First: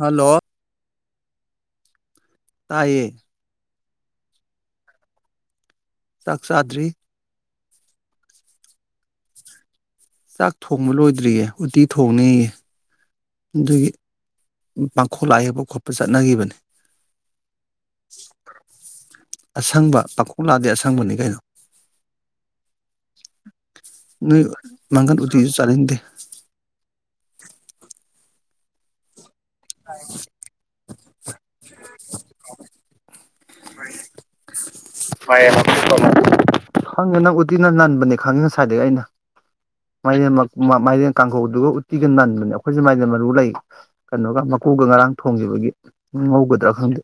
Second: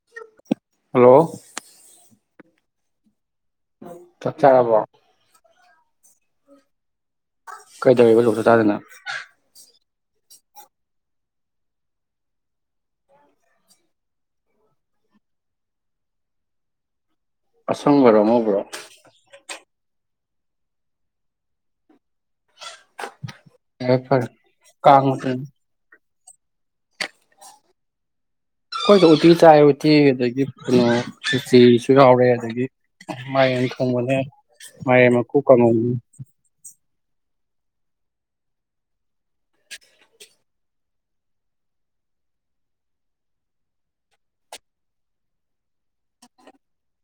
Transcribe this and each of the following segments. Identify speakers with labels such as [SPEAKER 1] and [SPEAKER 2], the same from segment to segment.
[SPEAKER 1] Hello
[SPEAKER 2] hello
[SPEAKER 1] ꯇꯥꯏꯌꯦ
[SPEAKER 2] ꯆ ꯈꯔꯕꯣꯣ
[SPEAKER 1] ꯆꯛꯁꯗ꯭ꯔꯤ
[SPEAKER 2] ꯀꯩꯗꯧꯋꯕ ꯂꯣꯛꯁꯨ ꯇꯥꯗꯅ
[SPEAKER 1] ꯆꯥꯛ ꯊꯣꯡꯕ ꯂꯣꯏꯗ꯭ꯔꯤꯌꯦ ꯎꯇꯤ ꯊꯣꯡꯅꯤꯩꯌꯦ ꯑꯗꯨꯒꯤ ꯄꯥꯡꯈꯣꯜ ꯂꯥꯏ ꯌꯦꯛꯄ ꯈꯣꯠꯄ ꯆꯠꯅꯈꯤꯕꯅꯤ
[SPEAKER 2] ꯄꯁꯪꯕ ꯔꯣꯃ ꯀ꯭ꯔꯣ
[SPEAKER 1] ꯑꯁꯪꯕ ꯄꯥꯈꯣꯛ ꯂꯥꯗꯦ ꯑꯁꯪꯕꯅꯤ ꯀꯩꯅꯣ
[SPEAKER 2] ꯐꯔꯦ ꯐꯔꯦ
[SPEAKER 1] ꯅꯣꯏ
[SPEAKER 2] ꯀꯥꯡ
[SPEAKER 1] ꯃꯪꯒꯟ
[SPEAKER 2] ꯃꯇꯝ
[SPEAKER 1] ꯎꯁꯨ ꯆꯥꯂꯅꯤꯗꯦ
[SPEAKER 2] ꯍꯣꯏꯣ ꯎ ꯆꯥꯏ ꯎꯇꯤ ꯑꯗꯒꯤ ꯀꯩꯅꯣ ꯁꯨꯆꯤꯁꯨ ꯌꯥꯥꯎꯔꯦ ꯑꯗꯨꯗꯒꯤ ꯃꯥꯏ ꯑꯟꯊꯧꯣꯛ ꯃꯅꯨꯡꯦ
[SPEAKER 1] ꯐꯪꯉ ꯅꯪ ꯎꯇꯤꯅ ꯅꯟꯕꯅꯦ ꯈꯪꯉꯤ ꯉꯁꯥꯏꯗꯒꯤ ꯑꯩꯅ ꯃꯥꯏ ꯃꯥꯏꯔꯦꯟ ꯀꯥꯡꯈꯧꯗꯨꯒ ꯎꯇꯤꯒ ꯅꯟꯕꯅꯦ ꯑꯩꯈꯣꯏꯁꯦ ꯃꯥꯏꯗꯤ ꯃꯔꯨ ꯂꯩ ꯀꯩꯅꯣꯒ ꯃꯀꯨꯒ ꯉꯔꯥꯡ ꯊꯣꯡꯈꯤꯕꯒꯤ ꯉꯧꯒꯗ꯭ꯔꯥ ꯈꯪꯗꯦ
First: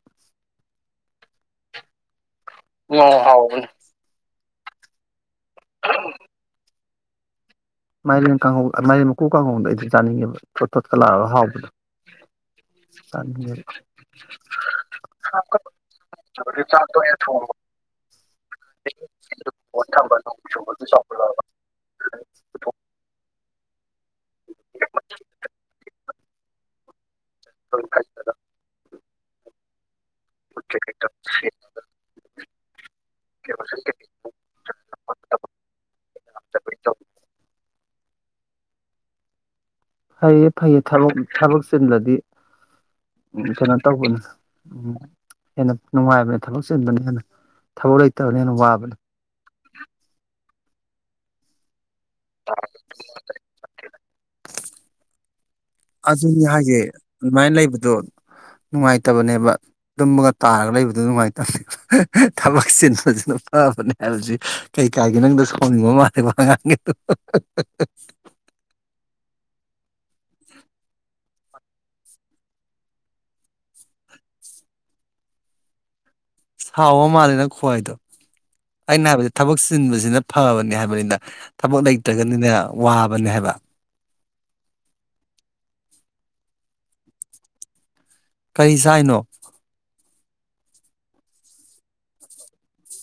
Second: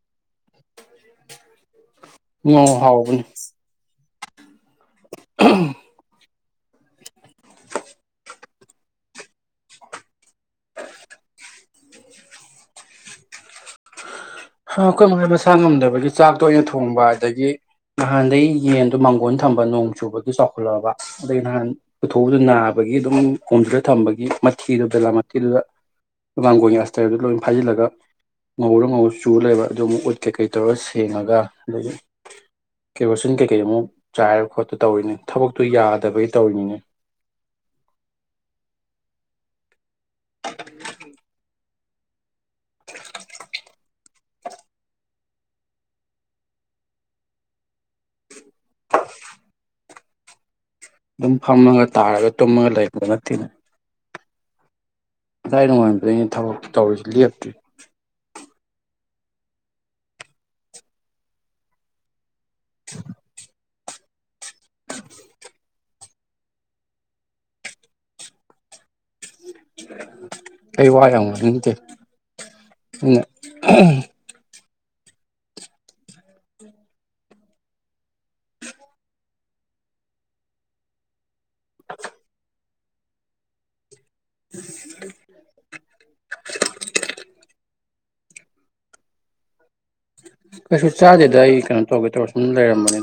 [SPEAKER 2] ꯑꯣ ꯍꯥꯎꯅꯦ
[SPEAKER 1] [unintelligible] ꯃꯥꯏꯔꯦꯟ ꯀꯥꯡ ꯃꯥꯏꯔꯦꯟ ꯃꯀꯨ ꯀꯥꯡꯉꯗ ꯑꯩꯗꯤ ꯆꯥꯅꯤꯡꯉꯦꯕ ꯊꯣꯠ ꯊꯣꯠꯀ ꯂꯥꯛꯑꯒ ꯍꯥꯎꯕꯗꯣ ꯆꯥꯅꯤꯡꯉꯦꯕ
[SPEAKER 2] ꯑꯩꯈꯣꯏ ꯃꯩ ꯃꯁꯥ ꯉꯝꯗꯕꯒꯤ ꯆꯥꯛꯇ ꯑꯣꯏꯅ ꯊꯣꯡꯕ ꯑꯗꯒꯤ ꯅꯍꯥꯟꯗꯒꯤꯩ ꯌꯦꯟꯗꯣ ꯃꯥꯡꯒꯣꯟ ꯊꯝꯕ ꯅꯣꯡ ꯆꯨꯕꯒꯤ ꯆꯥꯎꯈꯠꯂꯛꯑꯕ ꯑꯗꯒꯤ ꯅꯍꯥꯟꯊꯣꯛ ꯑꯗꯨ ꯅꯥꯕꯒꯤ ꯑꯗꯨꯝ ꯈꯣꯡꯗꯨꯗ ꯊꯝꯕꯒꯤ ꯃꯊꯤꯗꯨ ꯕꯦꯂꯥ ꯃꯊꯤꯗꯨꯗ ꯂꯉꯥꯡꯒꯣꯏ ꯑꯁꯇꯔꯗꯨ ꯂꯣꯏ ꯐꯥꯖꯤꯜꯂꯒ ꯉꯍꯧꯔ ꯉꯧꯍꯧ ꯂꯩꯕꯨ ꯀꯩꯀꯩ ꯇꯧꯔ ꯁꯦꯡꯉꯒ ꯑꯗꯒꯤ ꯀꯦꯔꯣꯁꯤꯟ ꯀꯩꯀꯩ ꯑꯃꯨꯛ ꯆꯥꯏꯔ ꯈꯣꯠꯠꯇ ꯇꯧꯔꯤꯅꯤ ꯊꯕꯛꯇꯨ ꯌꯥꯗꯕꯒꯤ ꯇꯧꯔꯤꯅꯤꯅꯦ
[SPEAKER 1] ꯐꯩꯌꯦ ꯐꯩꯌꯦ ꯊꯕꯛ ꯊꯕꯛ ꯆꯤꯟꯂꯗꯤ ꯀꯩꯅꯣ ꯇꯧꯕꯅꯦ ꯍꯦꯟꯅ ꯅꯨꯡꯉꯥꯏꯕꯅꯦ ꯊꯕꯛ ꯆꯤꯟꯕꯅ ꯍꯦꯟꯅ ꯊꯕꯛ ꯂꯩ ꯑꯣꯅ ꯋꯥꯕ ꯂ
[SPEAKER 2] ꯑꯗꯨꯝ ꯐꯝꯃꯒ ꯇꯥꯔꯒ ꯇꯨꯝꯃꯒ ꯂꯩꯕ ꯅꯠꯇꯦꯅꯦ ꯉꯁꯥꯏ ꯅꯣꯡꯉꯥꯟꯕꯗꯩꯅꯦ
[SPEAKER 1] ꯑꯗꯨꯅꯤ
[SPEAKER 2] ꯊꯕꯛ
[SPEAKER 1] ꯍꯥꯏꯒꯦ
[SPEAKER 2] ꯇꯧꯔꯤꯁꯤ ꯂꯦꯞꯇ꯭ꯔꯤ
[SPEAKER 1] ꯑꯗꯨꯃꯥꯏꯅ ꯂꯩꯕꯗꯣ ꯅꯨꯡꯉꯥꯏꯇꯕꯅꯦꯕ ꯇꯨꯝꯃꯒ ꯇꯥꯔꯒ ꯂꯩꯕꯗꯨ ꯅꯨꯡꯉꯥꯏꯇꯕꯅꯦ ꯊꯕꯛꯁꯤꯟ ꯐꯖꯤꯅ ꯐꯥꯕꯅꯦ ꯍꯂꯣꯖꯤ ꯀꯩꯀꯥꯏꯒꯦ ꯅꯪꯗ ꯁꯥꯎꯅꯤꯡꯕ ꯃꯥꯜꯂꯦꯕꯉꯥꯡꯒꯤꯗꯣ
[SPEAKER 2] ꯑꯩꯩ ꯋꯥꯏ ꯌꯥꯝ ꯋꯥ ꯅꯤꯡꯇꯦ
[SPEAKER 1] ꯁꯥꯎꯕ ꯃꯥꯜꯂꯦꯅ ꯈ꯭ꯋꯥꯏꯗꯣ ꯑꯩꯅ ꯍꯥꯏꯕꯁ ꯊꯕꯛ ꯆꯤꯟꯕꯁꯤꯅ ꯐꯕꯅꯤ ꯍꯥꯏꯕꯅꯤꯅ ꯊꯕꯛ ꯂꯩꯇ꯭ꯔꯒꯅꯤꯅꯦ ꯋꯥꯕꯅꯦ ꯍꯥꯏꯕ
[SPEAKER 2] [unintelligible]
[SPEAKER 1] ꯀꯔꯤ ꯁ ꯍꯥꯏꯅꯣ
[SPEAKER 2] ꯀꯩꯁꯨ ꯆꯥꯗꯦꯗ ꯑꯩ ꯀꯩꯅꯣ ꯇꯧꯒꯦ ꯇꯧꯔ ꯁꯨꯝ ꯂꯩꯔꯝꯕꯅꯤ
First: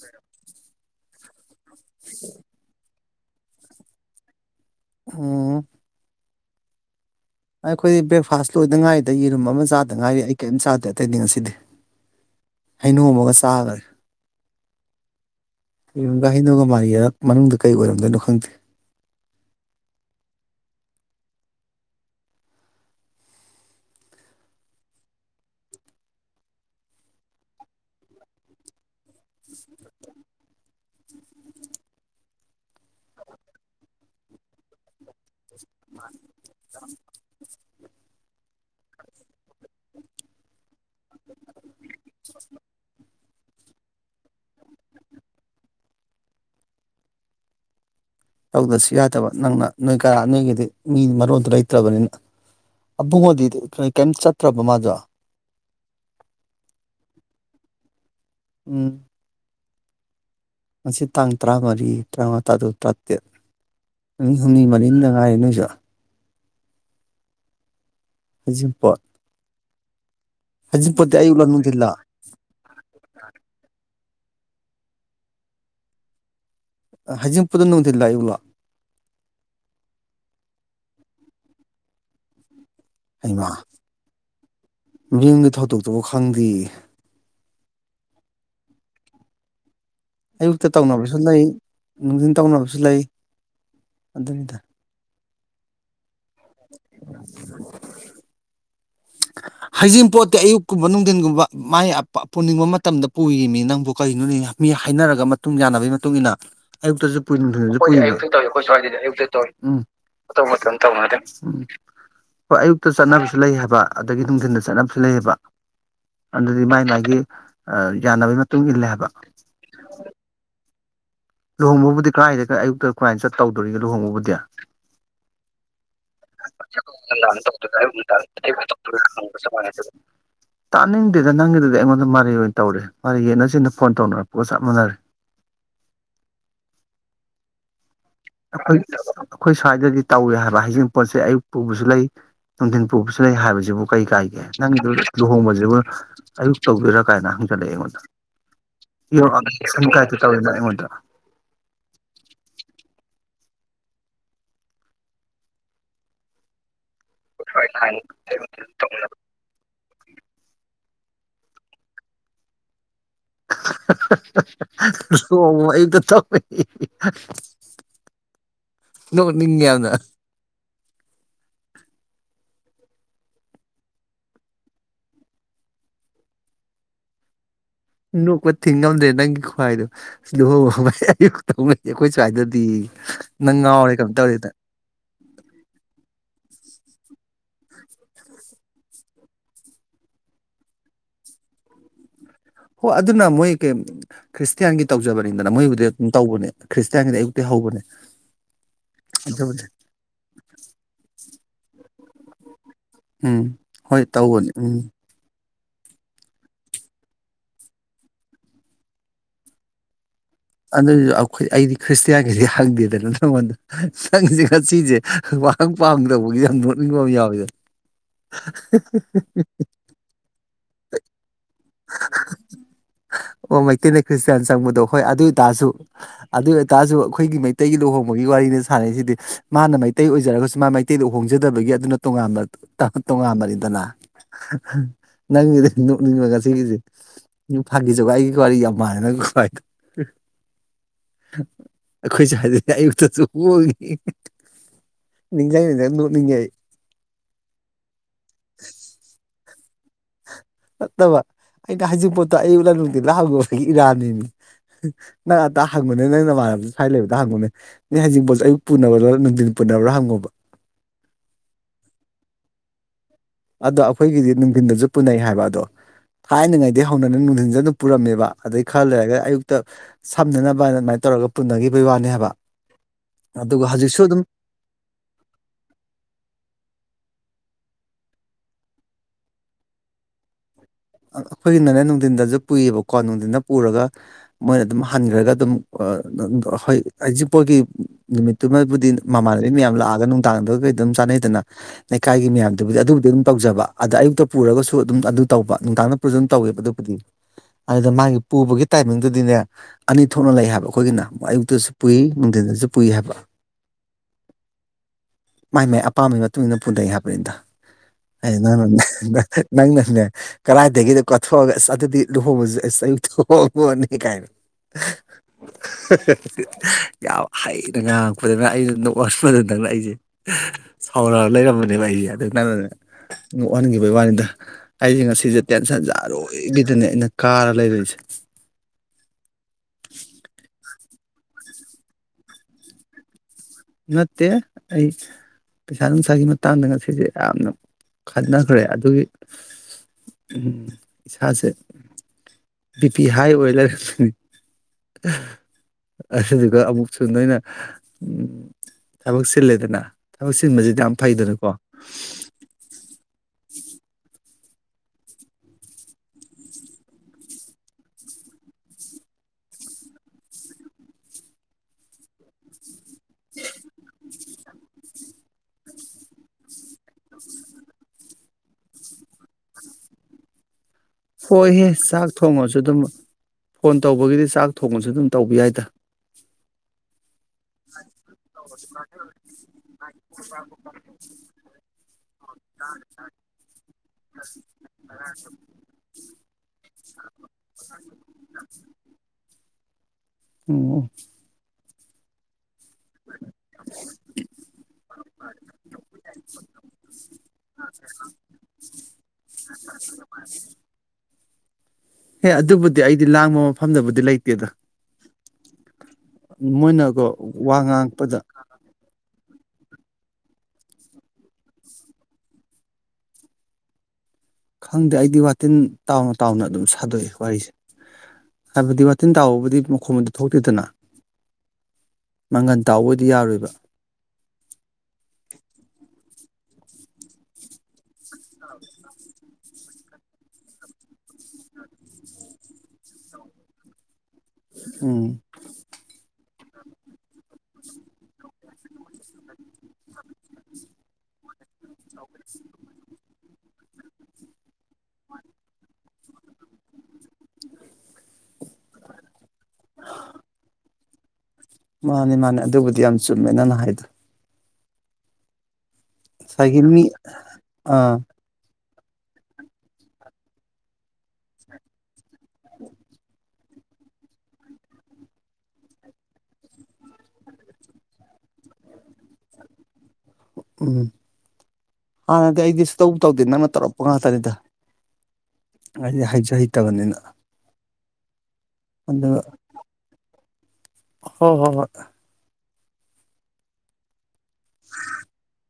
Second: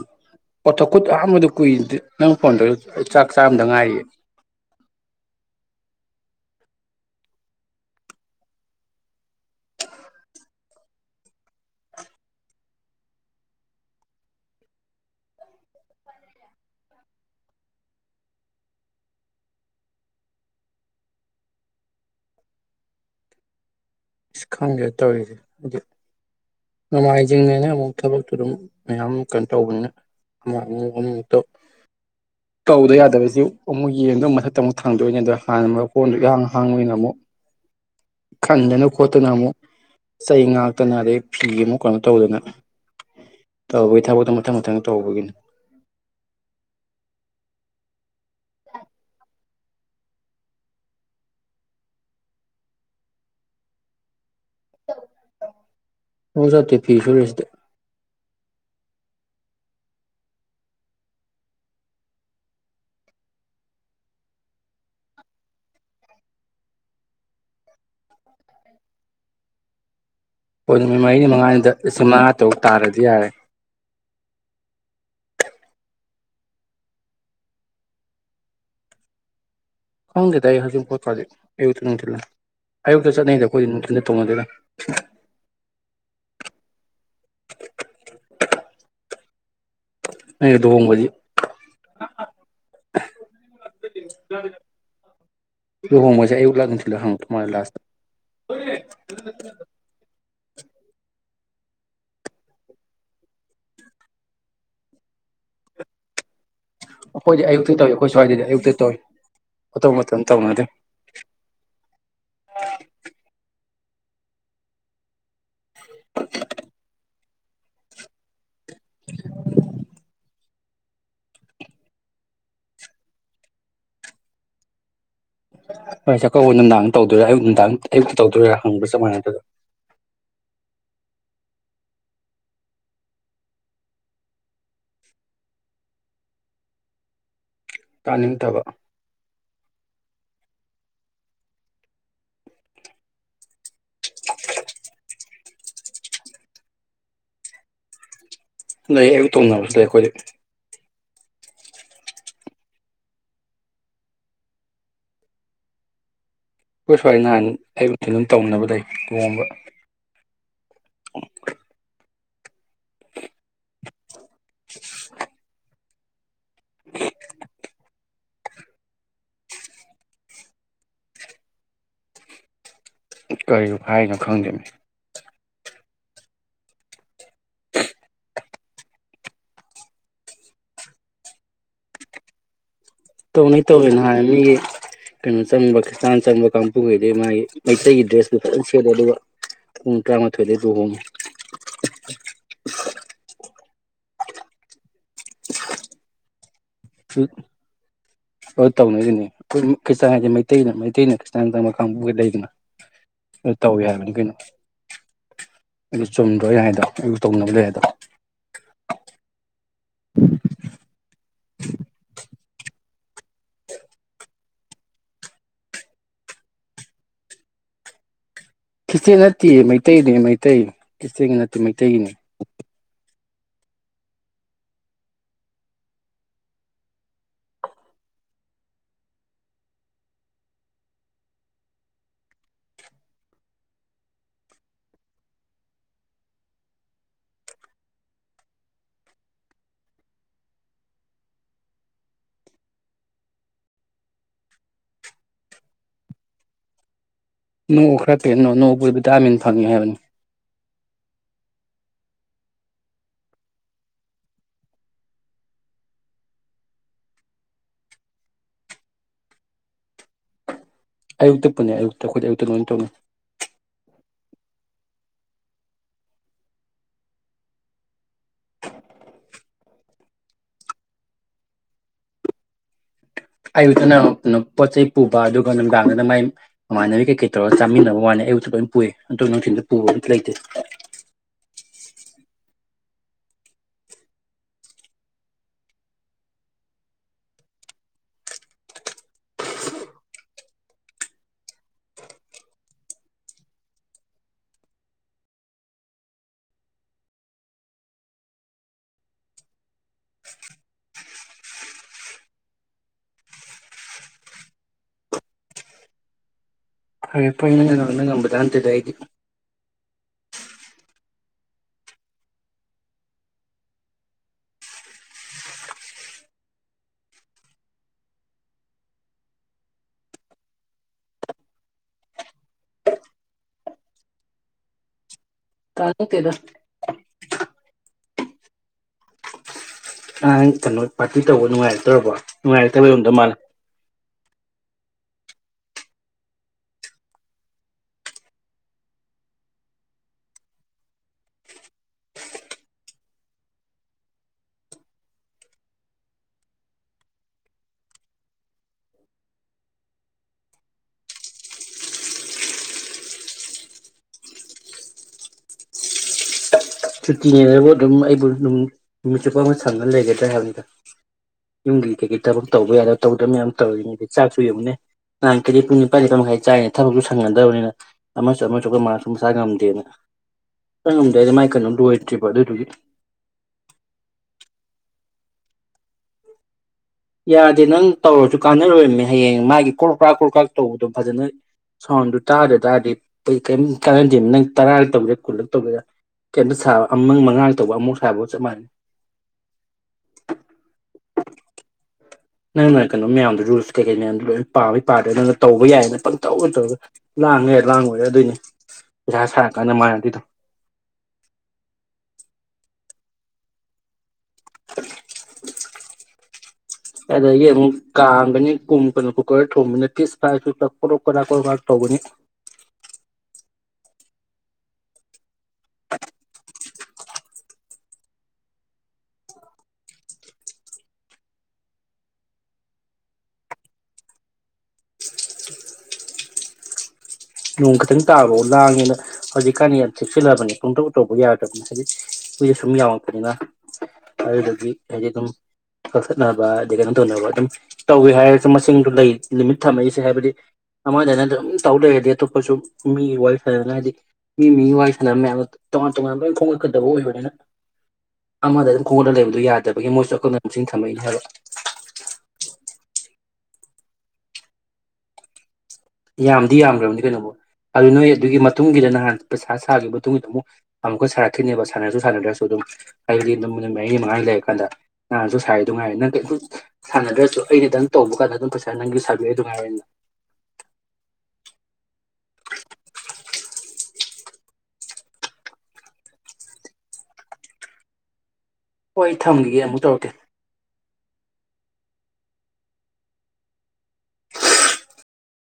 [SPEAKER 2] ꯄꯣꯊꯣ ꯈꯨꯠ ꯑꯍꯥꯟꯕꯗ ꯀꯨꯏꯦ ꯅꯪ ꯐꯣꯟ ꯇꯧ ꯑꯩ ꯆꯥꯛ ꯆꯥꯔꯝꯗ ꯉꯥꯏꯔꯤꯌꯦ
[SPEAKER 1] ꯑꯝ ꯑꯩꯈꯣꯏꯗꯤ ꯕ꯭ꯔꯦꯛꯐꯥꯁ ꯂꯣꯏꯗꯅ ꯉꯥꯏꯔꯤꯗ ꯌꯦꯔꯨꯝ ꯑꯃ ꯆꯥꯗ ꯉꯥꯏꯔꯤ ꯑꯩ ꯀꯔꯤꯝ ꯆꯥꯗꯦ ꯑꯇꯩꯗꯤ ꯉꯁꯤꯗꯤ ꯍꯩꯅꯣ ꯑꯃꯒ ꯆꯥꯈ꯭ꯔꯦ ꯌꯦꯔꯨꯝꯒ ꯍꯩꯅꯧꯒ ꯃꯥꯜꯂꯤꯔꯛ ꯃꯅꯨꯡꯗ ꯀꯩ ꯑꯣꯏꯔꯝꯗꯣꯏꯅꯣ ꯈꯪꯗꯦ
[SPEAKER 2] ꯏꯁ ꯈꯪꯒꯦ ꯇꯧꯔꯤꯁꯦ ꯍꯥꯏ ꯅꯣꯡꯃꯥꯏꯖꯤꯡꯅꯤꯅ ꯑꯃꯨꯛ ꯊꯕꯛꯇꯨ ꯑꯗꯨꯝ ꯃꯌꯥꯝ ꯀꯩꯅꯣ ꯇꯧꯕꯅꯤꯅ ꯑꯃ ꯑꯃ ꯑꯃꯃꯨꯛꯇꯣ ꯇꯧꯗ ꯌꯥꯗꯕꯁꯤ ꯑꯃꯨꯛ ꯌꯦꯡꯗ ꯃꯊꯛꯇ ꯑꯃꯨꯛ ꯊꯥꯡꯗꯣꯏꯅꯦ ꯑꯗ ꯁꯥꯟꯅꯅꯕ ꯐꯣꯟꯗꯨ ꯏꯍꯥꯡ ꯍꯥꯡ ꯑꯣꯏꯅ ꯑꯃꯨꯛ ꯈꯟꯗꯅ ꯈꯣꯠꯇꯅ ꯑꯃꯨꯛ ꯆꯩ ꯉꯥꯛꯇꯅ ꯑꯗꯩ ꯐꯤ ꯑꯃꯨꯛ ꯀꯩꯅꯣ ꯇꯧꯗꯅ ꯇꯧꯕꯒꯤ ꯊꯕꯛꯇꯣ ꯃꯊꯪ ꯃꯊꯪ ꯇꯧꯕꯒꯤꯅꯤ
[SPEAKER 1] ꯇꯧꯗ꯭ꯔꯁꯨ ꯌꯥꯗꯕ ꯅꯪꯅ ꯅꯣꯏ ꯀꯔꯥ ꯅꯣꯏꯒꯤꯗꯤ ꯃꯤ ꯃꯔꯣꯟꯗꯨꯣ ꯂꯩꯇ꯭ꯔꯕꯅꯤꯅ ꯑꯕꯨꯡꯉꯣꯗꯤꯗꯤ ꯀꯩꯝ ꯆꯠꯇ꯭ꯔꯕ ꯃꯥꯗꯣ
[SPEAKER 2] ꯍ ꯆ ꯊ ꯐꯤꯤꯁ ꯍꯂꯁꯗꯦ
[SPEAKER 1] ꯑꯣ ꯃꯁꯤ ꯇꯥꯡ ꯇꯔꯥꯃꯔꯤ ꯇꯔꯥꯃꯥꯊꯥꯗ ꯇꯔꯥꯇꯔꯦꯠ ꯅꯨꯃꯤꯠ ꯍꯨꯝꯅꯤ ꯃꯔꯤꯅꯤꯗ ꯉꯥꯏꯔꯦ ꯅꯣꯏꯁꯨ ꯍꯧꯖꯤꯝꯄꯣꯠ
[SPEAKER 2] ꯍꯣꯏ ꯅꯨꯃꯤꯠ ꯃꯔꯤꯅꯤ ꯃꯉꯥꯅꯤꯗ
[SPEAKER 1] ꯅꯨꯡꯊꯤꯜꯂ
[SPEAKER 2] ꯂꯤꯁꯤꯡ ꯃꯉꯥ ꯇꯔꯨꯛ ꯇꯥꯔꯗꯤ ꯌꯥꯔꯦ
[SPEAKER 1] ꯍꯖꯤꯤꯡꯄꯗ ꯅꯨꯡꯊꯤꯟꯜ ꯂꯥꯛꯏꯨ ꯂꯥꯛ
[SPEAKER 2] ꯀꯣꯡꯒꯦ ꯇꯥꯏ ꯍꯖꯤꯝ ꯄꯣꯠꯇꯗ ꯇ ꯅꯇꯂ ꯑꯌꯨꯛꯇ ꯆꯠꯅꯩꯗ
[SPEAKER 1] ꯍꯩꯃꯥ
[SPEAKER 2] ꯑꯩꯈꯣꯏꯗꯤ ꯅꯨꯡꯊꯤꯜ ꯇꯣꯡꯅꯗꯅ
[SPEAKER 1] ꯏ
[SPEAKER 2] ꯅꯣꯏ
[SPEAKER 1] ꯑꯌꯨꯛꯇ
[SPEAKER 2] ꯂꯨꯍꯣꯡꯕꯗꯤ
[SPEAKER 1] ꯇꯧꯅꯕꯁꯨ ꯂꯩ ꯅꯨꯡꯊꯤꯟ ꯇꯧꯅꯕꯁꯨ ꯂꯩ ꯑꯗꯨꯅꯤꯗ
[SPEAKER 2] ꯍ ꯃꯖ ꯌꯥ ꯂꯅ ꯊꯂ ꯍꯪ ꯇ ꯂ
[SPEAKER 1] ꯍꯩꯖꯤꯤꯡꯝꯄꯣꯠꯇꯤ ꯑꯌꯨꯛ ꯀꯨꯝꯕ ꯅꯨꯡꯊꯤꯟꯒꯨꯝꯕ ꯃꯥꯏ ꯄꯨꯅꯤꯡꯕ ꯃꯇꯝꯗ ꯄꯨꯔꯤ ꯃꯤ ꯅꯪꯕꯨ ꯀꯔꯤꯅꯣꯅꯤ ꯃꯤ ꯍꯥꯏꯅꯔꯒ ꯃꯇꯨꯡ ꯌꯥꯅꯕꯒꯤ ꯃꯇꯨꯡ ꯏ ꯃꯇꯨꯡꯏꯟꯅ ꯑꯌꯨꯛꯇꯁꯨ ꯎ
[SPEAKER 2] ꯑꯩꯈꯣꯏꯗꯤ ꯑꯌꯨꯛꯇ ꯇꯧꯋꯤ ꯑꯩꯈꯣꯏ ꯁ꯭ꯋꯥꯏꯗꯗꯤ ꯑꯌꯨꯛꯇ ꯇꯧꯋꯤ ꯑꯇꯣꯞꯄ ꯃꯇꯝ ꯇꯧꯅꯗꯦ
[SPEAKER 1] ꯍꯣꯏ ꯑꯌꯨꯛꯇ ꯆꯠꯅꯕꯁꯨ ꯂꯩ ꯍꯥꯏꯕ ꯑꯗꯒꯤ ꯅꯨꯡꯊꯤꯟꯗ ꯆꯠꯅꯕꯁꯨ ꯂꯩꯌꯦꯕ ꯑꯗꯨꯗꯤ ꯃꯥꯥꯏ ꯃꯥꯒꯤ ꯌꯥꯅꯕꯒꯤ ꯃꯇꯨꯡ ꯏꯜꯂꯦ ꯍꯥꯏꯕ ꯂꯨꯍꯣꯡꯕꯕꯨꯗꯤ ꯀꯗꯥꯥꯏꯗ ꯑꯌꯨꯛꯇ ꯀꯃꯥꯏꯅ ꯆꯠ ꯇꯧꯗꯣꯔꯤꯒꯦ ꯂꯨꯍꯣꯡꯕꯕꯨꯗꯤ
[SPEAKER 2] ꯍꯣꯏ ꯆꯥꯛꯀꯧꯕ ꯅꯨꯡꯗꯥꯡ ꯇꯧꯗꯣꯏꯔꯥ ꯑꯌꯨꯛ ꯅꯨꯡꯗꯥꯡ
[SPEAKER 1] ꯇꯧꯗꯣꯏꯔꯥ ꯑꯌꯨꯛ
[SPEAKER 2] ꯑꯌꯨꯛꯇ
[SPEAKER 1] ꯉꯟꯇꯥ
[SPEAKER 2] ꯇꯧꯗꯣꯏꯔꯥ
[SPEAKER 1] ꯑꯌꯨꯛꯇ
[SPEAKER 2] ꯍꯪꯕ꯭ꯔꯥ ꯁꯨꯃꯥꯏꯅ
[SPEAKER 1] ꯍꯪꯕ
[SPEAKER 2] ꯑꯗꯨꯗ
[SPEAKER 1] ꯆꯞ ꯃꯥꯟꯅꯩ ꯑꯗꯨꯗꯤ꯫ ꯇꯥꯅꯤꯡꯗꯦꯗ ꯅꯪꯒꯤꯗꯨꯗꯤ ꯑꯩꯉꯣꯟꯗ ꯃꯥꯒꯤ ꯑꯣꯏꯅ ꯇꯧꯔꯦ ꯃꯥꯩ ꯌꯦꯠꯅꯁꯤꯅ ꯐꯣꯟ ꯇꯧꯅꯔꯛꯄꯒ ꯆꯞ ꯃꯥꯟꯅꯔꯦ
[SPEAKER 2] ꯇꯥꯅꯤꯡꯗꯕ
[SPEAKER 1] ꯑꯩꯈꯣꯏ ꯑꯩꯈꯣꯏ ꯁ꯭ꯋꯥꯏꯗꯗꯤ ꯇꯧꯏꯦ ꯍꯥꯏꯕ ꯍꯥꯏꯖꯤꯡ ꯄꯣꯠꯁꯦ ꯑꯌꯨꯛ ꯄꯨꯕꯁꯨ ꯂꯩ ꯅꯨꯡꯊꯤꯟ ꯄꯨꯕꯁꯨ ꯂꯩ ꯍꯥꯏꯕꯁꯤꯕꯨ ꯀꯩ ꯀꯥꯏꯒꯦ ꯅꯪꯗꯨ ꯂꯨꯍꯣꯡꯕꯁꯤꯕꯨ ꯑꯌꯨꯛ ꯇꯧꯗꯣꯏꯔꯥ ꯀꯥꯏꯅ ꯍꯪꯖꯜꯂꯛꯑꯦ ꯑꯩꯉꯣꯟꯗ
[SPEAKER 2] ꯂꯩ ꯑꯌꯨꯛ ꯇꯣꯡꯅꯕꯁꯨ ꯂꯩ
[SPEAKER 1] ꯌ ꯀꯥꯏ
[SPEAKER 2] ꯑꯩꯈꯣꯏꯗꯤ
[SPEAKER 1] ꯇꯧꯃꯣꯟꯗ꯭ꯔ
[SPEAKER 2] ꯑꯩꯈꯣꯏ ꯁ꯭ꯋꯥꯏ ꯅꯍꯥꯟ ꯑꯩꯕꯨ ꯑꯗꯨꯝ ꯇꯧꯅꯕ ꯂꯩ ꯂꯨꯍꯣꯡꯕ
[SPEAKER 1] ꯆꯣꯛꯄꯤꯤꯠ [unintelligible] ꯅ ꯅꯤꯡꯉꯗ
[SPEAKER 2] ꯀꯔꯤ ꯍꯥꯏꯅꯣ ꯈꯪꯗꯕꯅꯤ
[SPEAKER 1] ꯅꯣꯛꯄ ꯊꯤꯡꯉꯝꯗ꯭ꯔꯦ ꯅꯪꯒꯤ ꯈ꯭ꯋꯥꯏꯗꯣ ꯂꯨꯍꯣꯡ ꯑꯌꯨꯛꯧꯅꯁ ꯑꯩꯈꯣꯏ ꯁ꯭ꯋꯥꯏꯗꯗꯤ ꯅꯪ
[SPEAKER 2] ꯇꯧꯅꯤꯩ
[SPEAKER 1] ꯉꯥꯎꯔꯦ
[SPEAKER 2] ꯇꯧꯋꯦꯅ
[SPEAKER 1] ꯀꯩꯅꯣ
[SPEAKER 2] ꯍꯥꯏ
[SPEAKER 1] ꯇꯧꯔꯦꯗ
[SPEAKER 2] ꯃꯤꯒꯤ ꯀꯩꯅꯣ ꯆꯪꯕ ꯈ꯭ꯔꯤꯁꯇꯥꯟ ꯆꯪꯕ ꯀꯥꯡꯕꯨꯈꯩꯗꯤꯩ ꯃꯥꯒꯤ ꯃꯩꯇꯩꯒꯤ ꯗ꯭ꯔꯦꯁꯄꯨ ꯐꯖꯅ ꯁꯦꯠꯂꯦ ꯑꯗꯨꯒ ꯄꯨꯡ ꯇꯔꯥꯃꯥꯊꯣꯏꯗ ꯂꯨꯍꯣꯡꯉꯦ
[SPEAKER 1] ꯍꯣ ꯑꯗꯨꯅ ꯃꯣꯏ ꯀꯩ ꯈ꯭ꯔꯤꯁꯇꯤꯌꯥꯟꯒꯤ ꯇꯧꯖꯕꯅꯤꯗꯅ ꯃꯣꯏꯕꯨꯗꯤ ꯑꯗꯨꯝ ꯇꯧꯕꯅꯦ ꯈ꯭ꯔꯤꯁꯇꯤꯌꯥꯟꯒꯤꯗꯤ ꯑꯌꯨꯛꯇꯩ ꯍꯧꯕꯅꯦ
[SPEAKER 2] ꯇꯧꯅꯗꯨꯅꯦ
[SPEAKER 1] ꯑꯗꯨꯕꯨꯗꯤ
[SPEAKER 2] ꯑꯩꯈꯣꯏ ꯈ꯭ꯔꯤꯁꯇꯥꯟ ꯍꯥꯏꯁꯦ ꯃꯩꯇꯩꯅ ꯃꯩꯇꯩꯅ ꯈ꯭ꯔꯤꯁꯇꯥꯟ ꯇꯝ ꯐꯥꯡꯕꯨꯒ ꯂꯩꯗꯅ
[SPEAKER 1] ꯎꯝ
[SPEAKER 2] ꯑꯗꯨ
[SPEAKER 1] ꯍꯣꯏ ꯇꯧꯕꯅꯤ ꯎꯝ
[SPEAKER 2] ꯑꯩ ꯆꯨꯝꯗ꯭ꯔꯣꯏ ꯑꯩ ꯍꯥꯏꯗꯣ ꯑꯩ ꯇꯧꯗꯦ ꯍꯥꯏꯗ
[SPEAKER 1] [unintelligible] ꯑꯩꯗꯤ ꯈ꯭ꯔꯤꯁꯇꯤꯌꯥ ꯑꯩ ꯍꯪꯗꯦꯗꯅ ꯅꯪꯉꯣꯟꯗ ꯅꯪꯁꯦ ꯉꯁꯤꯁꯦ ꯋꯥꯍꯪ ꯄꯥꯝꯒꯗꯧꯕꯒꯤ ꯌꯥꯝ ꯅꯣꯛꯅꯤꯡꯕ ꯑꯃ ꯌꯥꯎꯋꯦꯗ
[SPEAKER 2] ꯀꯆꯦ ꯅꯠꯇꯦ ꯃꯩꯇꯩꯅꯦ ꯃꯩꯇꯩ ꯏꯁꯒꯤꯅ ꯇꯩꯒꯤꯅꯦ
[SPEAKER 1] ꯑꯣ ꯃꯩꯇꯩꯅ ꯈ꯭ꯔꯤꯁꯇꯤꯌꯥꯟ ꯆꯪꯕꯗꯣ ꯍꯣꯏ ꯑꯗꯨ ꯑꯣꯏꯇꯥꯔꯁꯨ ꯑꯗꯨ ꯑꯣꯏꯇꯥꯔꯁꯨ ꯑꯩꯈꯣꯏꯒꯤ ꯃꯩꯇꯩꯒꯤ ꯂꯨꯍꯣꯡꯕꯒꯤ ꯋꯥꯔꯤꯅ ꯁꯥꯟꯅꯩꯁꯤꯗꯤ ꯃꯥꯅ ꯃꯩꯇꯩ ꯑꯣꯏꯖꯔꯒꯁꯨ ꯃꯥ ꯃꯩꯇꯩꯗꯨ ꯍꯣꯡꯖꯗꯕꯒꯤ ꯑꯗꯨꯅ ꯇꯣꯉꯥꯟꯕ ꯇꯣꯉꯥꯟꯕꯅꯤꯗꯅ ꯅꯪꯒꯤꯗ ꯅꯣꯛꯅꯤꯡꯉꯒ ꯁꯤꯒꯤꯁꯦ ꯐꯥꯈꯤ ꯖꯒ ꯑꯩꯒꯤ ꯋꯥꯔꯤ ꯌꯥꯝ ꯃꯥꯟꯅꯅꯕ ꯑꯩꯈꯣꯏꯁꯨ ꯍꯥꯏꯗꯗꯤ ꯑꯌꯨꯛꯇꯁꯨ ꯍꯣꯡꯉꯤ ꯅꯤꯡꯖ ꯅꯤꯡꯖ ꯅꯣꯛꯅꯤꯡꯉꯦ ꯑꯩ
[SPEAKER 2] ꯅꯣꯡ ꯎꯈ꯭ꯔ ꯇ ꯅ ꯅꯣꯡ ꯎꯕꯨꯕ ꯇ ꯐꯪꯉꯤ ꯍꯥꯏꯕꯅꯤ
[SPEAKER 1] ꯅꯠꯇꯕ ꯑꯩꯅ ꯍꯖꯤꯤꯡꯄꯣꯠꯇꯣ ꯑꯌꯨꯛꯂ ꯅꯨꯡꯊꯤꯟꯗ ꯍꯪꯉꯨꯕꯒꯤ ꯏꯔꯥꯅꯤꯅꯤ ꯅꯪ ꯑꯗꯥ ꯍꯪꯕꯅꯦ ꯅꯪ ꯅꯃꯥꯟꯅꯕꯗ ꯁ꯭ꯋꯥꯏ ꯂꯩꯕꯗ ꯍꯪꯕꯅꯦ ꯅ ꯍꯖꯤꯤꯡꯄꯣꯠꯁꯦ ꯑꯌꯨꯛ ꯄꯨꯅꯕꯗ ꯅꯨꯡꯊꯤꯟ ꯄꯨꯅꯕ꯭ꯔꯥ ꯍꯪꯉꯨꯕ
[SPEAKER 2] ꯑꯌꯨꯛꯇ ꯄꯨꯟꯅ ꯑꯌꯨꯛꯇ ꯑꯩꯈꯣꯏꯗꯤ ꯑꯌꯨꯛꯇ ꯂꯣꯏꯅ ꯇꯧꯅꯤ
[SPEAKER 1] ꯑꯗꯣ ꯑꯩꯈꯣꯏꯒꯤꯗꯤ ꯅꯨꯡꯊꯤꯟꯗꯁꯨ ꯄꯨꯅꯩ ꯍꯥꯏꯕ ꯑꯗꯣ ꯊꯥꯏꯅꯉꯩꯗꯒꯤ ꯍꯧꯅꯅ ꯅꯨꯡꯊꯤꯟꯁ ꯑꯗꯨꯝ ꯄꯨꯔꯝꯃꯦꯕ ꯑꯗꯩ ꯈꯔ ꯂꯩꯔꯒꯗꯤ ꯑꯌꯨꯛꯇ ꯁꯝꯅꯅꯕꯅ ꯑꯗꯨꯃꯥꯏꯅ ꯇꯧꯔꯒ ꯄꯨꯅꯈꯤꯕꯩ ꯋꯥꯅꯤ ꯍꯥꯏꯕ ꯑꯗꯨꯒ
[SPEAKER 2] ꯑꯩꯌꯨꯗꯅ
[SPEAKER 1] ꯍꯧꯖꯤꯛꯁꯨ ꯑꯗꯨꯝ
[SPEAKER 2] ꯄꯣꯠ ꯆꯩ ꯄꯨꯕ ꯑꯗꯨꯒ ꯅꯨꯡꯗꯥꯡꯗꯅ ꯃꯥꯏ ꯃꯃꯥꯟꯅꯕꯤ ꯀꯩꯀꯩ ꯇꯧꯔ ꯆꯥꯃꯤꯟꯅꯕ ꯋꯥꯅꯤ ꯑꯩꯕꯨꯁꯨ ꯂꯣꯏ ꯄꯨꯏ ꯑꯣ ꯅꯨꯡꯊꯤꯟꯗ ꯄꯨꯕꯕꯨꯝ ꯂꯩꯇꯦ
[SPEAKER 1] ꯑꯩꯈꯣꯏꯒꯤꯅꯅꯦ ꯅꯨꯡꯊꯤꯟꯗꯁꯨ ꯄꯨꯏꯌꯦꯕꯀꯣ ꯅꯨꯡꯊꯤꯟꯗ ꯄꯨꯔꯒ ꯃꯣꯏꯅ ꯑꯗꯨꯝ ꯍꯟꯈ꯭ꯔꯒ ꯑꯗꯨꯝ ꯍꯣꯏ ꯍꯧꯖꯤꯛꯐꯥꯎꯒꯤ ꯅꯨꯃꯤꯠꯇꯨꯃꯕꯨꯗꯤ ꯃꯃꯥꯟꯅꯕꯤ ꯃꯌꯥꯝ ꯂꯥꯛꯑꯒ ꯅꯨꯡꯗꯥꯡꯗꯒ ꯀꯩ ꯑꯗꯨꯝ ꯆꯥꯟꯅꯩꯗꯅ ꯂꯩꯀꯥꯏꯒꯤ ꯃꯌꯥꯝꯗꯨꯕꯨꯗꯤ ꯑꯗꯨꯕꯨꯗꯤ ꯑꯗꯨꯝ ꯇꯧꯖꯕ ꯑꯗ ꯑꯌꯨꯛꯇ ꯄꯨꯔꯒꯁꯨ ꯑꯗꯨꯝ ꯑꯗꯨ ꯇꯧꯕ ꯅꯨꯡꯗꯥꯡꯗ ꯄꯨꯁꯨꯝ ꯇꯧꯋꯦꯕ ꯑꯗꯨꯕꯨꯗꯤ ꯑꯗꯨꯗ ꯃꯥꯒꯤ ꯄꯨꯕꯒꯤ ꯇꯥꯏꯃꯤꯡꯗꯨꯗꯤꯅꯦ ꯑꯅꯤ ꯊꯣꯛꯅ ꯂꯩ ꯍꯥꯏꯕ ꯑꯩꯈꯣꯏꯒꯤꯅ ꯑꯌꯨꯛꯇꯁꯨ ꯄꯨꯏ ꯅꯨꯡꯊꯤꯟꯗꯁꯨ ꯄꯨꯏ ꯍꯥꯏꯕ ꯃꯥꯏ ꯃꯥꯏ ꯑꯄꯥꯝꯕꯒꯤ ꯃꯇꯨꯡꯏꯟꯅ ꯄꯨꯗꯩ
[SPEAKER 2] ꯐꯔꯦ
[SPEAKER 1] ꯍꯥꯞꯄꯅꯤꯗ
[SPEAKER 2] ꯐꯔꯦ ꯅꯪꯅ ꯅꯪꯅ ꯉꯝꯕꯖꯥꯠ
[SPEAKER 1] ꯍꯥꯏꯪ
[SPEAKER 2] ꯅꯠꯇꯦꯗ ꯑꯩꯗꯤ
[SPEAKER 1] ꯅꯪ ꯅꯪ ꯀꯗꯥꯏꯗꯒꯤꯗꯣ ꯀꯠꯊꯣꯛꯑꯒ ꯑꯁ ꯑꯗꯨꯗꯤ ꯂꯨꯍꯣꯡꯕꯁꯨ ꯑꯁ ꯑꯌꯨꯛꯛꯇꯨꯣꯡꯉꯣꯅꯤ ꯀꯥꯏꯅ ꯌꯥꯝ ꯍꯩꯅ ꯉꯥꯡꯉꯛꯄꯗꯅ ꯑꯩꯩꯅ ꯅꯣꯛꯍꯟꯄꯗ ꯅꯪꯅ ꯑꯩꯁꯦ ꯁꯥꯎꯔꯒ ꯂꯩꯔꯝꯕꯅꯦꯕ ꯑꯩꯁꯦ ꯑꯗꯨ ꯅꯪꯅ ꯅꯣꯛ ꯑꯣꯟꯈꯤꯕꯒꯤ ꯋꯥꯅꯤꯗ ꯑꯩꯁꯦ ꯉꯁꯤ
[SPEAKER 2] ꯇꯥꯅꯤꯡꯇꯦꯗ
[SPEAKER 1] ꯇꯦꯟꯁꯟꯖꯔꯣꯏꯒꯤꯗꯅꯦ ꯑꯩꯅ ꯀꯥꯔ ꯂꯩ
[SPEAKER 2] ꯑ ꯊꯣ ꯄꯥꯔꯇꯤ ꯇꯧꯕ ꯅꯨꯡꯉꯥꯏꯔꯛꯇ꯭ꯔꯕꯣ ꯉꯥꯏꯛꯇꯕ ꯌꯉꯗ ꯃꯥꯜꯂꯦ
[SPEAKER 1] ꯅꯠꯇꯦ ꯑꯩ ꯄꯩꯁꯥ ꯅꯨꯡꯁꯥꯒꯤ ꯃꯇꯥꯡꯗ ꯉꯁꯤꯁꯦ ꯌꯥꯝꯅ ꯈꯟꯅꯈ꯭ꯔꯦ ꯑꯗꯨꯒꯤ ꯎꯝ ꯏꯁꯥꯁꯦ ꯕꯤ ꯄꯤ ꯍꯥꯏ ꯑꯣꯏ ꯂꯩꯔꯛꯄꯅꯤ ꯑꯗꯨꯗꯨꯒ ꯑꯃꯨꯛꯁꯨ ꯅꯣꯏꯅ ꯊꯕꯛ ꯁꯤꯜꯂꯦꯗꯅ ꯊꯕꯛ ꯁꯤꯟꯕꯁꯤꯗꯤ ꯌꯥꯝ ꯐꯩꯗꯅꯀꯣ [unintelligible]
[SPEAKER 2] ꯁꯨꯇꯤꯅꯦꯕꯨ ꯑꯗꯨꯝ ꯑꯩꯕꯨ ꯑꯗꯨꯝ ꯅꯨꯃꯤꯠ ꯆꯨꯞꯄ ꯑꯃ ꯁꯪꯉ ꯂꯩꯒꯗ꯭ꯔꯥ ꯍꯥꯏꯕꯅꯤꯗ ꯌꯨꯝꯒꯤ ꯀꯩꯀꯩ ꯊꯕꯛ ꯇꯧꯕ ꯌꯥꯗ ꯇꯧꯗꯕ ꯃꯌꯥꯝ ꯇꯧꯔꯤꯅꯤꯗꯤ ꯆꯥꯛꯁꯨ ꯌꯦꯡꯉꯨꯅꯦ ꯉꯥꯟ ꯀꯩꯗꯤ ꯄꯨꯡ ꯅꯤꯄꯥꯥꯟ ꯅꯤꯄꯥꯥꯟ ꯃꯈꯥꯏ ꯆꯥꯏꯅꯦ ꯊꯕꯛꯁꯨ ꯁꯪꯒꯗꯕꯅꯤꯅ ꯑꯃꯁꯨ ꯑꯃ ꯆꯀ ꯃꯛꯁꯨ ꯃꯁꯥ ꯉꯝꯗꯦꯅ ꯑꯪꯝꯗ ꯑꯗꯨ ꯃꯥꯏ
[SPEAKER 1] ꯍꯣꯏꯍꯦ
[SPEAKER 2] ꯀꯩꯅꯣ
[SPEAKER 1] ꯆꯥꯛ
[SPEAKER 2] ꯂꯣꯏꯗ꯭ꯔꯤꯕ
[SPEAKER 1] ꯊꯣꯡꯉꯁꯨ
[SPEAKER 2] ꯑꯗꯨꯗꯨꯒꯤ
[SPEAKER 1] ꯑꯗꯨꯝ ꯐꯣꯟ ꯇꯧꯕꯒꯤꯗꯤ ꯆꯥꯛ ꯊꯣꯡꯕꯁꯨ ꯑꯗꯨꯝ ꯇꯧꯕꯤ ꯍꯥꯏꯏꯗ
[SPEAKER 2] ꯌꯥꯗꯦ ꯅꯪ ꯇꯧꯔꯁꯨ ꯀꯥꯟꯅꯔꯣꯏꯝꯃꯦ ꯍꯌꯦꯡ ꯃꯥꯒꯤ ꯀ꯭ꯔꯣꯛ ꯀ꯭ꯔꯥꯛ ꯀ꯭ꯔꯣ ꯀ꯭ꯔꯥꯛ ꯇꯧꯕꯗꯣ ꯐꯖꯅ ꯁꯥꯎꯟꯗꯨ ꯇꯥꯗ ꯇꯥꯔꯗꯤꯩ ꯀꯔꯤꯝ ꯀꯥꯟꯅꯟꯗꯦ ꯅꯪ ꯇꯔꯥꯔ ꯇꯧꯒꯦꯔꯥ ꯀꯨꯜꯂ ꯇꯧꯒꯦꯔꯥ ꯀꯩꯝꯇ ꯁꯥꯕ ꯑꯃ ꯃꯉꯥꯔ ꯇꯧꯕ ꯑꯃꯨꯐꯛ ꯁꯥꯕꯒ ꯆꯞ ꯃꯥꯟꯅꯩ
[SPEAKER 1] ꯑꯣ
[SPEAKER 2] ꯅꯪꯅ ꯀꯩꯅꯣ ꯃꯌꯥꯝꯗꯣ ꯔꯨꯜꯁ ꯀꯩꯀꯩ ꯃꯌꯥꯝꯗꯣ ꯂꯣꯏ ꯄꯥꯕꯩ ꯄꯥꯗ꯭ꯔꯦ ꯅꯪꯅ ꯇꯧꯕ ꯌꯥꯏꯌꯦꯅ ꯄꯪ ꯇꯧꯔ ꯇꯧꯔꯒ ꯂꯥꯡꯉꯔ ꯂꯥꯡꯉꯣꯏꯔ ꯑꯗꯨꯣꯏꯅꯤ ꯄꯩꯁꯥ ꯁꯥꯔꯀꯥꯟꯗ ꯃꯥꯅ ꯑꯗꯨꯏꯗꯣ
[SPEAKER 1] ꯍꯦ ꯑꯗꯨꯕꯨꯗꯤ ꯑꯩꯗꯤ ꯂꯥꯡꯕ ꯃꯐꯝꯗꯕꯨꯗꯤ ꯂꯩꯇꯦ ꯦꯗ ꯃꯣꯏꯅꯀꯣ ꯋꯥ ꯉꯥꯡꯉꯛꯄꯗ
[SPEAKER 2] ꯊꯣꯡꯃꯤꯅ ꯇ ꯐ ꯀ ꯀꯣꯏꯥꯛ ꯇꯧꯕꯅꯤ
[SPEAKER 1] ꯈꯪꯗꯦ ꯑꯩꯗꯤ ꯋꯥ ꯇꯤꯟ ꯇꯥꯎꯅ ꯇꯥꯎꯅ ꯑꯗꯨꯝ ꯁ ꯊꯥꯗꯣꯛꯑꯦ ꯋꯥꯔꯤꯁꯦ ꯍꯥꯏꯕꯗꯤ ꯋꯥꯇꯤꯟ ꯇꯥꯎꯕꯕꯨꯗꯤ ꯃꯈꯣ ꯑꯗꯨ ꯊꯣꯛꯇꯦꯗꯅ ꯃꯪꯒꯟ ꯇꯥꯎꯕꯗꯤ ꯌꯥꯔꯣꯏꯕ
[SPEAKER 2] ꯣꯡꯇ ꯣ ꯂꯅ ꯍꯧꯖꯤꯛꯀꯥꯟꯗꯤ ꯌꯥꯝ ꯊꯦꯛꯆꯜꯂꯑꯕꯅꯤ ꯄꯨꯡꯇꯧ ꯇꯧꯕ ꯌꯥꯔꯣꯏꯗꯕꯅꯤ ꯍꯥꯏꯗꯤ ꯀꯨꯏꯁꯦ ꯁꯨꯝ ꯌꯥꯎꯔꯛꯄꯅꯤꯅ ꯑꯗꯨꯗꯒꯤ ꯍꯥꯏꯗꯤ
[SPEAKER 1] ꯎꯝ
[SPEAKER 2] ꯑꯗꯨꯝ ꯀꯛꯊꯠꯅꯕ ꯑꯩ ꯀꯩꯅꯣ ꯇꯧꯅꯕ ꯑꯗꯨꯝ ꯇꯧꯋ ꯍꯥꯏ ꯤꯡ ꯂꯩ ꯂꯤꯃꯤꯠ ꯊꯝꯃꯛꯏꯁꯦ ꯍꯥꯏꯕꯗꯤ ꯑꯃꯃꯗ ꯍꯥꯏꯅ ꯑꯗꯨꯝ ꯇꯧꯗꯔꯗꯤ ꯋꯥꯏꯐ ꯐꯅ ꯍꯥꯏꯗꯤ ꯃꯤ ꯃꯤ ꯋꯥꯔꯤ ꯁꯥꯟꯅꯕ ꯃꯌꯥꯝꯗ ꯇꯣꯉꯥꯟ ꯇꯣꯉꯥꯟꯕ ꯂꯣꯏ ꯈꯣꯡꯂꯠꯀꯗꯕ ꯑꯣꯏꯕꯅꯤꯅ ꯑꯃꯗ ꯑꯗꯨꯝ ꯈꯣꯡꯒꯠꯂꯒ ꯂꯩꯕꯗꯨꯣ ꯌꯥꯗꯕꯒꯤ ꯃꯣꯏꯁꯨ ꯑꯀꯛ ꯑꯁꯤꯡ ꯊꯝꯃꯛꯏꯅꯤ ꯍꯥꯏꯕ
[SPEAKER 1] ꯃꯥꯅꯦ ꯃꯥꯅꯦ ꯑꯗꯨꯕꯨꯗꯤ ꯌꯥꯝ ꯆꯨꯝꯃꯦ ꯅꯪꯅ ꯍꯥꯏꯗ
[SPEAKER 2] ꯌꯥꯝꯗꯤ
[SPEAKER 1] ꯉꯁꯥꯏꯒꯤ ꯃꯤ
[SPEAKER 2] ꯌꯥꯝꯈ꯭ꯔꯕꯅꯤ ꯀꯩꯅꯣꯕꯨꯣ ꯑꯗꯨ
[SPEAKER 1] ꯑꯥ
[SPEAKER 2] ꯅꯣꯏ ꯑꯗꯨꯒꯤ ꯃꯇꯨꯡꯒꯤꯗ ꯅꯍꯥꯟ ꯄꯩꯁꯥ ꯁꯥꯈꯤꯕ ꯃꯇꯨꯡꯒꯤꯗ ꯑꯃꯨꯛ ꯑꯃꯨꯛꯀ ꯁꯥꯔꯛꯈꯤꯅꯦꯕ ꯁꯥꯟꯅꯔꯁꯨ ꯁꯥꯟꯅꯗ꯭ꯔꯁꯨ ꯑꯗꯨꯝ ꯑꯩꯗꯤ ꯃ ꯃꯒꯤ ꯃꯃꯥꯗ ꯂꯩꯔꯀꯥꯟꯗ ꯅꯍꯥꯟꯁꯨ ꯁꯥꯏꯔꯤ ꯑꯗꯨꯅꯨꯡ ꯉꯥꯏꯔꯦ ꯅꯪ ꯀꯩꯝ ꯁꯥꯟꯅꯗ꯭ꯔꯁꯨ ꯑꯩꯅꯗꯪ ꯇꯧꯕ ꯀꯥꯟꯗ ꯑꯗꯨꯝ ꯄꯩꯁꯥ ꯅꯪꯒꯤ ꯁꯥꯕꯤ ꯑꯗꯨ ꯉꯥꯏꯔꯦꯅ
[SPEAKER 1] ꯎꯝ ꯍꯥꯟꯅꯗꯤ ꯑꯩꯗꯤ ꯁꯇꯧ ꯇꯧꯗꯦ ꯅꯪꯅ ꯇꯧꯔꯛꯄ ꯉꯥꯛꯇꯅꯤꯗ ꯑꯩꯗꯤ ꯍꯩꯖ ꯍꯩꯇꯕꯅꯤꯅ
[SPEAKER 2] ꯍꯣꯏ ꯊꯝꯈꯤꯒꯦ ꯑꯃꯨꯛ ꯇꯧꯔꯛꯀꯦ
[SPEAKER 1] ꯍꯣꯏ ꯍꯣꯏ ꯍꯣꯏ ꯑ